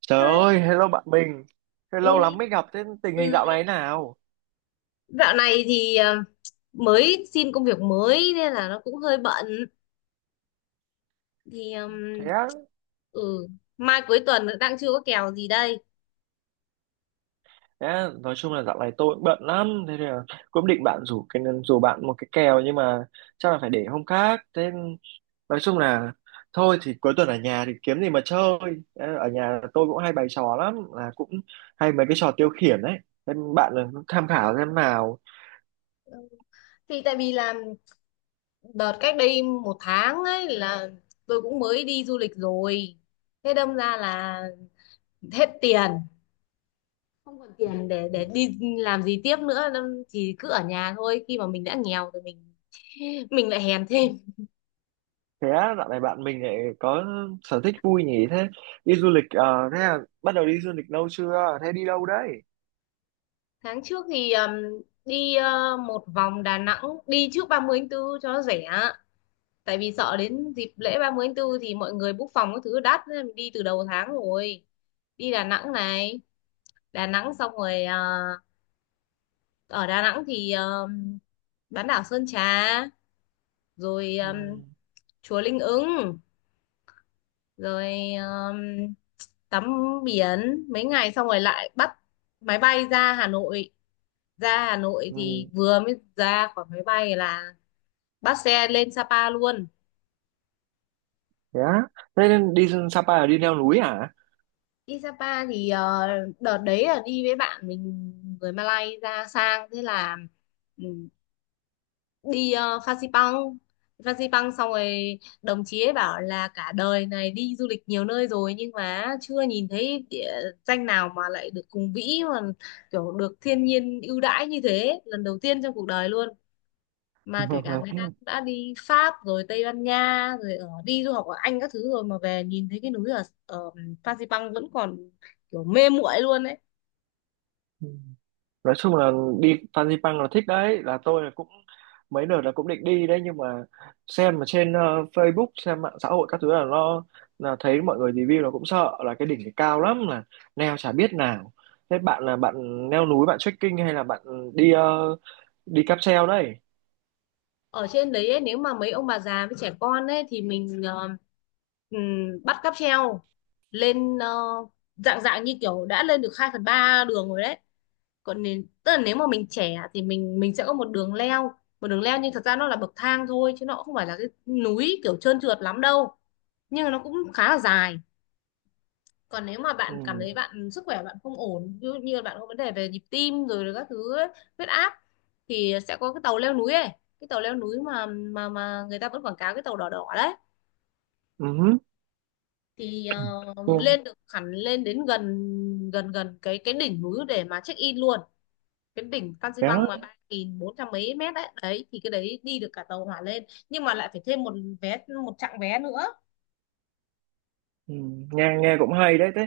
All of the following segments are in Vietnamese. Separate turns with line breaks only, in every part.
Trời
Hai.
ơi, hello bạn mình. Thế lâu
Ôi,
lắm mới gặp, thế tình hình
ừ,
dạo
lơ-
này nào?
dạo này thì mới xin công việc mới nên là nó cũng hơi bận thì
Thế á,
ừ mai cuối tuần đang chưa có kèo gì đây.
thế á, nói chung là dạo này tôi cũng bận lắm, thế nên là cũng định bạn rủ cái rủ bạn một cái kèo nhưng mà chắc là phải để hôm khác. Thế nói chung là thôi thì cuối tuần ở nhà thì kiếm gì mà chơi. Thế ở nhà tôi cũng hay bày trò lắm, là cũng hay mấy cái trò tiêu khiển đấy. Thế bạn là tham khảo xem nào.
Ừ, thì tại vì là đợt cách đây một tháng ấy là tôi cũng mới đi du lịch rồi, thế đâm ra là hết tiền, không còn tiền để đi làm gì tiếp nữa, đâm chỉ cứ ở nhà thôi. Khi mà mình đã nghèo rồi mình lại hèn thêm.
Thế á, dạo này bạn mình lại có sở thích vui nhỉ? Thế đi du lịch, thế là bắt đầu đi du lịch lâu chưa? Thế đi đâu đấy?
Tháng trước thì đi một vòng Đà Nẵng, đi trước 30 tháng 4 cho nó rẻ, tại vì sợ đến dịp lễ 30 tháng 4 thì mọi người book phòng các thứ đắt nên mình đi từ đầu tháng rồi. Đi Đà Nẵng này, Đà Nẵng xong rồi ở Đà Nẵng thì bán đảo Sơn Trà, rồi
Ừ,
chùa Linh Ứng, rồi tắm biển mấy ngày, xong rồi lại bắt máy bay ra Hà Nội. Ra Hà Nội
ừ,
thì vừa mới ra khỏi máy bay là bắt xe lên Sapa luôn.
thế á, thế nên đi Sapa là đi leo núi à?
Đi Sapa thì đợt đấy là đi với bạn mình người Malay ra sang, thế là ừ, đi Phan Xipang. Phan Xipang xong rồi đồng chí ấy bảo là cả đời này đi du lịch nhiều nơi rồi nhưng mà chưa nhìn thấy địa danh nào mà lại được hùng vĩ, mà kiểu được thiên nhiên ưu đãi như thế, lần đầu tiên trong cuộc đời luôn, mà kể cả người ta cũng đã đi Pháp rồi Tây Ban Nha rồi ở đi du học ở Anh các thứ rồi mà về nhìn thấy cái núi ở ở Fansipan vẫn còn kiểu mê muội luôn ấy.
Ừ, nói chung là đi Fansipan là thích đấy, là tôi là cũng mấy đợt là cũng định đi đấy, nhưng mà xem mà trên Facebook, xem mạng xã hội các thứ, là nó là thấy mọi người review là cũng sợ là cái đỉnh thì cao lắm, là leo chả biết nào. Thế bạn là bạn leo núi, bạn trekking hay là bạn đi đi cáp treo đấy?
Ở trên đấy ấy, nếu mà mấy ông bà già với trẻ con ấy thì mình ừm, bắt cáp treo lên, dạng dạng như kiểu đã lên được 2/3 đường rồi đấy. Còn nên, tức là nếu mà mình trẻ thì mình sẽ có một đường leo, một đường leo, nhưng thật ra nó là bậc thang thôi chứ nó cũng không phải là cái núi kiểu trơn trượt lắm đâu, nhưng mà nó cũng khá là dài. Còn nếu mà bạn cảm
Ừ.
thấy bạn sức khỏe bạn không ổn, ví dụ như bạn có vấn đề về nhịp tim rồi các thứ ấy, huyết áp, thì sẽ có cái tàu leo núi ấy, cái tàu leo núi mà người ta vẫn quảng cáo, cái tàu đỏ đỏ đấy,
Ừ.
thì
Ừ.
lên được hẳn, lên đến gần, gần cái đỉnh núi để mà check in luôn. Cái đỉnh Phan Xi
Thế á.
Păng mà ba nghìn bốn trăm mấy mét đấy đấy thì cái đấy đi được cả tàu hỏa lên, nhưng mà lại phải thêm một vé, một chặng vé nữa.
Ừ, nghe nghe cũng hay đấy. Thế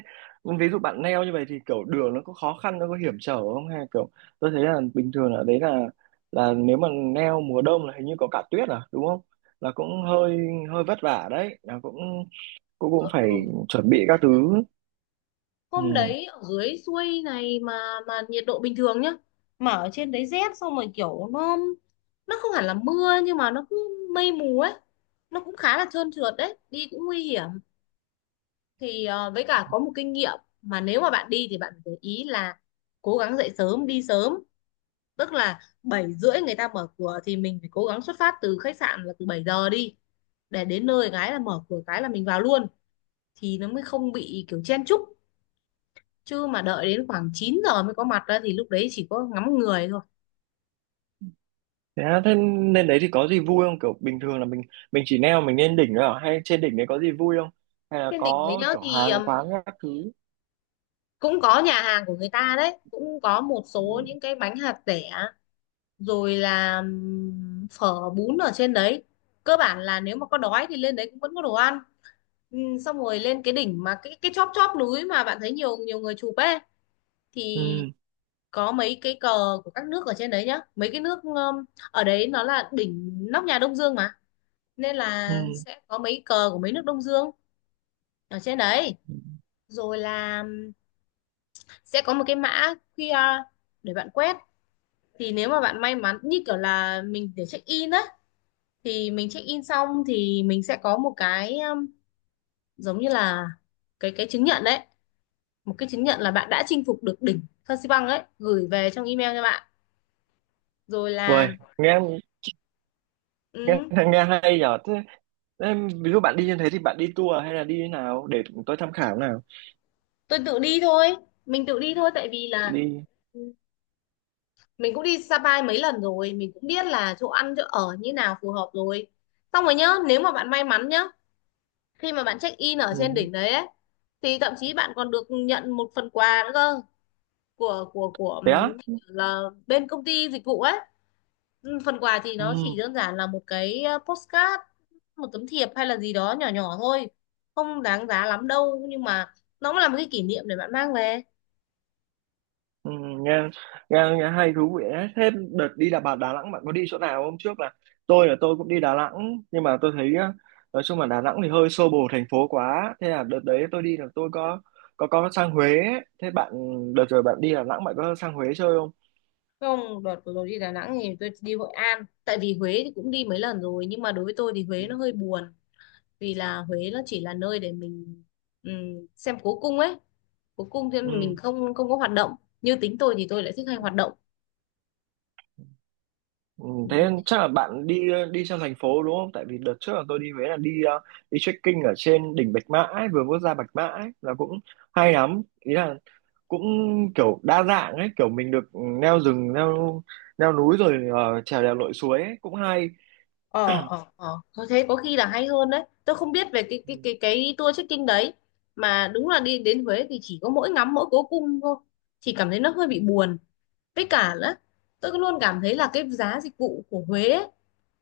ví dụ bạn neo như vậy thì kiểu đường nó có khó khăn, nó có hiểm trở không, hay kiểu tôi thấy là bình thường ở đấy là nếu mà neo mùa đông là hình như có cả tuyết à, đúng không? Là cũng hơi hơi vất vả đấy, là cũng cũng cũng
Ừ,
phải chuẩn
ừ.
bị các thứ. Ừ.
Hôm đấy ở dưới xuôi này mà nhiệt độ bình thường nhá, mà ở trên đấy rét, xong rồi kiểu nó không hẳn là mưa nhưng mà nó cứ mây mù ấy, nó cũng khá là trơn trượt đấy, đi cũng nguy hiểm. Thì với cả có một kinh nghiệm, mà nếu mà bạn đi thì bạn phải để ý là cố gắng dậy sớm đi sớm, tức là 7 rưỡi người ta mở cửa thì mình phải cố gắng xuất phát từ khách sạn là từ 7 giờ đi, để đến nơi cái là mở cửa cái là mình vào luôn, thì nó mới không bị kiểu chen chúc. Chứ mà đợi đến khoảng 9 giờ mới có mặt đó thì lúc đấy chỉ có ngắm người thôi.
Thế, á, thế lên đấy thì có gì vui không, kiểu bình thường là mình chỉ neo mình lên đỉnh thôi à, hay trên đỉnh đấy có gì vui không, hay là
Trên đỉnh đấy
có
nhớ
kiểu
thì
hàng quán các thứ?
cũng có nhà hàng của người ta đấy, cũng có một số những
Ừ.
cái bánh hạt dẻ, rồi là phở bún ở trên đấy. Cơ bản là nếu mà có đói thì lên đấy cũng vẫn có đồ ăn. Ừ, xong rồi lên cái đỉnh mà cái chóp chóp núi mà bạn thấy nhiều nhiều người chụp ấy, thì
Ừ.
có mấy cái cờ của các nước ở trên đấy nhá, mấy cái nước ở đấy nó là đỉnh nóc nhà Đông Dương mà, nên
Ừ.
là sẽ có mấy cờ của mấy nước Đông Dương ở trên đấy. Rồi là sẽ có một cái mã QR để bạn quét. Thì nếu mà bạn may mắn như kiểu là mình để check in á, thì mình check in xong thì mình sẽ có một cái giống như là cái chứng nhận đấy, một cái chứng nhận là bạn đã chinh phục được đỉnh Phan Xi Păng ấy, gửi về trong email cho bạn. Rồi
Uầy,
là
nghe nghe
ừ,
nghe hay nhở. Thế em, ví dụ bạn đi như thế thì bạn đi tour hay là đi thế nào để tôi tham khảo nào?
tôi tự đi thôi, mình tự đi thôi. Tại vì là
Đi.
ừ, mình cũng đi Sapa mấy lần rồi, mình cũng biết là chỗ ăn chỗ ở như nào phù hợp rồi. Xong rồi nhớ nếu mà bạn may mắn nhá, khi mà bạn check in ở
Ừ.
trên đỉnh đấy ấy, thì thậm chí bạn còn được nhận một phần quà nữa cơ, của
Thế á.
là bên công ty dịch vụ ấy. Phần quà thì nó chỉ
Ừ.
đơn giản là một cái postcard, một tấm thiệp hay là gì đó nhỏ nhỏ thôi, không đáng giá lắm đâu nhưng mà nó cũng là một cái kỷ niệm để bạn mang về.
Ừ. Nghe, nghe hay thú vị đấy. Thế đợt đi là bà Đà Nẵng bạn có đi chỗ nào? Hôm trước là tôi cũng đi Đà Nẵng, nhưng mà tôi thấy á, nói chung là Đà Nẵng thì hơi xô bồ, thành phố quá, thế là đợt đấy tôi đi là tôi có có sang Huế ấy. Thế bạn đợt rồi bạn đi Đà Nẵng bạn có sang Huế chơi không?
Không, đợt vừa rồi đi Đà Nẵng thì tôi đi Hội An. Tại vì Huế thì cũng đi mấy lần rồi, nhưng mà đối với tôi thì
Ừ.
Huế nó hơi buồn, vì là
Ừ.
Huế nó chỉ là nơi để mình xem cố cung ấy. Cố cung thì mình
Ừ.
không không có hoạt động. Như tính tôi thì tôi lại thích hay hoạt động.
Ừ, thế
Ừm,
nên chắc là bạn đi đi trong thành phố, đúng không? Tại vì đợt trước là tôi đi Huế là đi đi trekking ở trên đỉnh Bạch Mã ấy, vừa bước ra Bạch Mã ấy, là cũng hay lắm. Ý là cũng kiểu đa dạng ấy, kiểu mình được leo rừng, leo leo núi rồi trèo đèo lội suối ấy, cũng hay.
Ờ, ờ, ờ. Thôi thế có khi là hay hơn đấy. Tôi không biết về cái cái
Ừ,
cái cái tour trekking đấy, mà đúng là đi đến Huế thì chỉ có mỗi ngắm mỗi cố cung thôi, thì cảm thấy nó hơi
ừ,
bị buồn. Với cả là tôi luôn cảm thấy là cái giá dịch vụ của Huế ấy,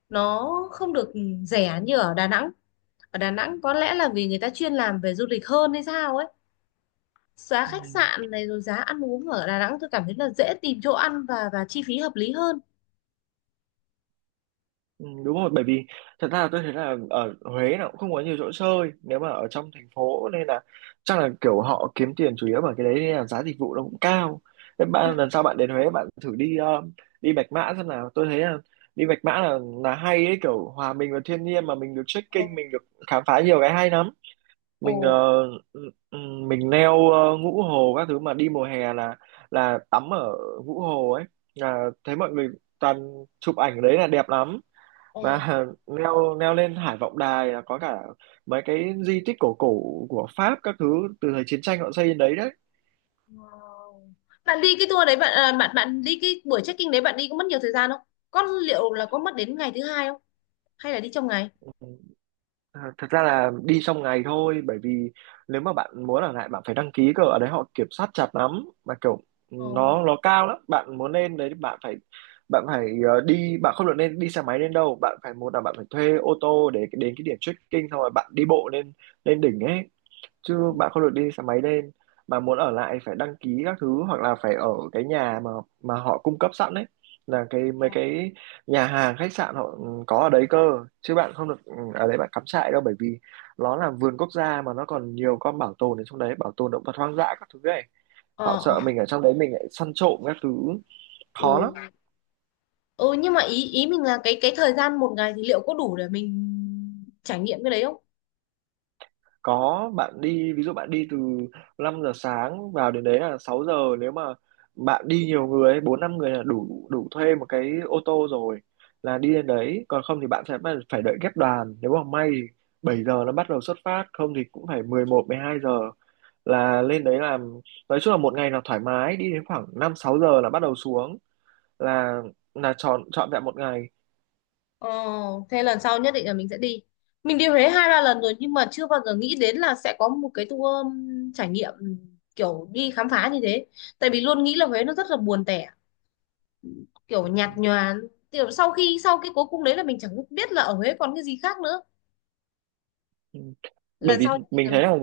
nó không được rẻ như ở Đà Nẵng. Ở Đà Nẵng có lẽ là vì người ta chuyên làm về du lịch hơn hay sao ấy, giá
ừ.
khách sạn này rồi giá ăn uống ở Đà Nẵng tôi cảm thấy là dễ tìm chỗ ăn, và chi phí hợp lý hơn.
Ừ, đúng rồi, bởi vì thật ra là tôi thấy là ở Huế nó cũng không có nhiều chỗ chơi nếu mà ở trong thành phố, nên là chắc là kiểu họ kiếm tiền chủ yếu bởi cái đấy nên là giá dịch vụ nó cũng cao. Thế
Ừ.
bạn lần sau bạn đến Huế bạn thử đi đi Bạch Mã xem nào, tôi thấy là đi Bạch Mã là hay ấy, kiểu hòa mình vào thiên nhiên mà mình được trekking,
Ồ,
mình được khám phá nhiều cái hay lắm.
ồ,
Mình ừ, ừ, mình leo ngũ hồ các thứ, mà đi mùa hè là tắm ở ngũ hồ ấy, là thấy mọi người toàn chụp ảnh ở đấy là đẹp lắm. Và
ồ.
leo leo lên Hải Vọng Đài là có cả mấy cái di tích cổ cổ của Pháp các thứ, từ thời chiến tranh họ xây lên đấy đấy.
Wow. Bạn đi cái tour đấy bạn à, bạn bạn đi cái buổi check-in đấy, bạn đi có mất nhiều thời gian không, có liệu là có mất đến ngày thứ hai không, hay là đi trong ngày?
À, thật ra là đi trong ngày thôi, bởi vì nếu mà bạn muốn ở lại bạn phải đăng ký cơ, ở đấy họ kiểm soát chặt lắm, mà kiểu ừ,
Ồ.
nó cao lắm, bạn muốn lên đấy bạn phải đi bạn không được nên đi xe máy lên đâu, bạn phải, một là bạn phải thuê ô tô để đến cái điểm trekking, xong rồi bạn đi bộ lên lên đỉnh ấy,
Ừ.
chứ bạn không được đi xe máy lên. Mà muốn ở lại phải đăng ký các thứ, hoặc là phải ở cái nhà mà họ cung cấp sẵn đấy, là cái mấy cái nhà hàng khách sạn họ ừ, có ở đấy cơ, chứ bạn không được ừ, ở đấy bạn cắm trại đâu, bởi vì nó là vườn quốc gia mà nó còn nhiều con bảo tồn ở trong đấy, bảo tồn động vật hoang dã các thứ ấy,
Ờ,
họ sợ
ờ.
mình ở trong đấy mình lại săn trộm các thứ, khó
Ừ.
lắm.
Ừ, nhưng mà ý ý mình là cái thời gian một ngày thì liệu có đủ để mình trải nghiệm cái đấy không?
Có, bạn đi, ví dụ bạn đi từ 5 giờ sáng, vào đến đấy là 6 giờ, nếu mà bạn đi nhiều người ấy, 4 5 người là đủ đủ thuê một cái ô tô rồi, là đi đến đấy, còn không thì bạn sẽ phải phải đợi ghép đoàn, nếu mà may thì 7 giờ nó bắt đầu xuất phát, không thì cũng phải mười một mười hai giờ là lên đấy làm. Nói chung là một ngày là thoải mái, đi đến khoảng 5 6 giờ là bắt đầu xuống, là là chọn chọn vẹn một ngày.
Ồ, thế lần sau nhất định là mình sẽ đi. Mình đi Huế 2-3 lần rồi, nhưng mà chưa bao giờ nghĩ đến là sẽ có một cái tour trải nghiệm, kiểu đi khám phá như thế. Tại vì luôn nghĩ là Huế nó rất là buồn tẻ, kiểu
Ừ,
nhạt nhòa. Kiểu sau khi sau cái cố cung đấy là mình chẳng biết là ở Huế còn cái gì khác nữa.
ừ. Bởi
Lần
vì
sau nhất định
mình
là mình
thấy
sẽ đi.
là,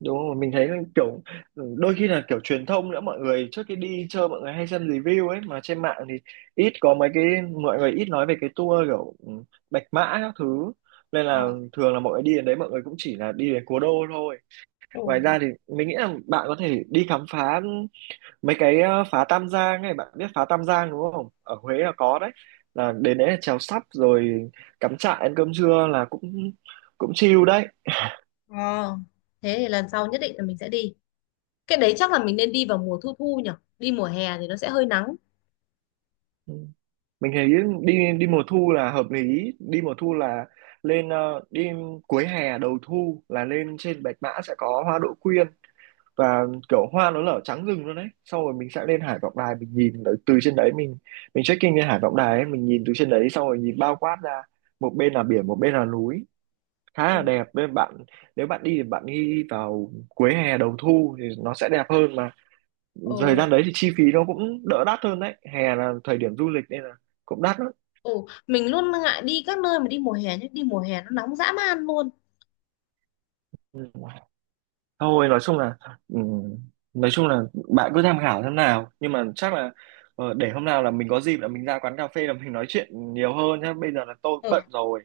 đúng không, mình thấy kiểu ừ, đôi khi là kiểu truyền thông nữa, mọi người trước khi đi chơi mọi người hay xem review ấy mà trên mạng thì ít có mấy cái mọi người ít nói về cái tour kiểu ừ, Bạch Mã các thứ, nên
Ờ.
là thường là mọi người đi đến đấy mọi người cũng chỉ là đi đến cố đô thôi.
Ừ.
Ngoài ra thì mình nghĩ là bạn có thể đi khám phá mấy cái phá Tam Giang này, bạn biết phá Tam Giang đúng không, ở Huế là có đấy, là đến đấy là chèo sắp rồi cắm trại ăn cơm trưa là cũng cũng chill đấy.
Ờ, thế thì lần sau nhất định là mình sẽ đi. Cái đấy chắc là mình nên đi vào mùa thu thu nhỉ? Đi mùa hè thì nó sẽ hơi nắng.
Ừ, mình thấy đi đi mùa thu là hợp lý, đi mùa thu là lên đi cuối hè đầu thu là lên trên Bạch Mã sẽ có hoa đỗ quyên, và kiểu hoa nó nở trắng rừng luôn đấy, xong rồi mình sẽ lên Hải Vọng Đài mình nhìn ở từ trên đấy, mình check-in lên Hải Vọng Đài ấy, mình nhìn từ trên đấy xong rồi nhìn bao quát ra, một bên là biển một bên là núi, khá là
Ừ.
đẹp, nên bạn nếu bạn đi thì bạn đi vào cuối hè đầu thu thì nó sẽ đẹp hơn mà, thời
Ừ.
gian đấy thì chi phí nó cũng đỡ đắt hơn đấy, hè là thời điểm du lịch nên là cũng đắt lắm.
Ừ, mình luôn ngại đi các nơi mà đi mùa hè, chứ đi mùa hè nó nóng dã man luôn.
Ừ. Thôi nói chung là ừ, nói chung là bạn cứ tham khảo thế nào, nhưng mà chắc là để hôm nào là mình có dịp là mình ra quán cà phê là mình nói chuyện nhiều hơn nhá. Bây giờ là tôi cũng
Ừ,
bận rồi.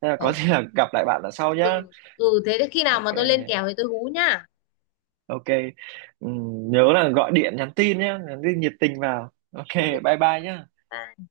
Nên là có
ừ,
gì là gặp lại bạn là sau nhá.
ừ, ừ thế thì khi nào mà
Ok.
tôi lên kèo thì tôi hú nhá.
Ok. Ừ, nhớ là gọi điện nhắn tin nhá, nhắn tin nhiệt tình vào. Ok,
Ok,
bye bye nhá.
bye.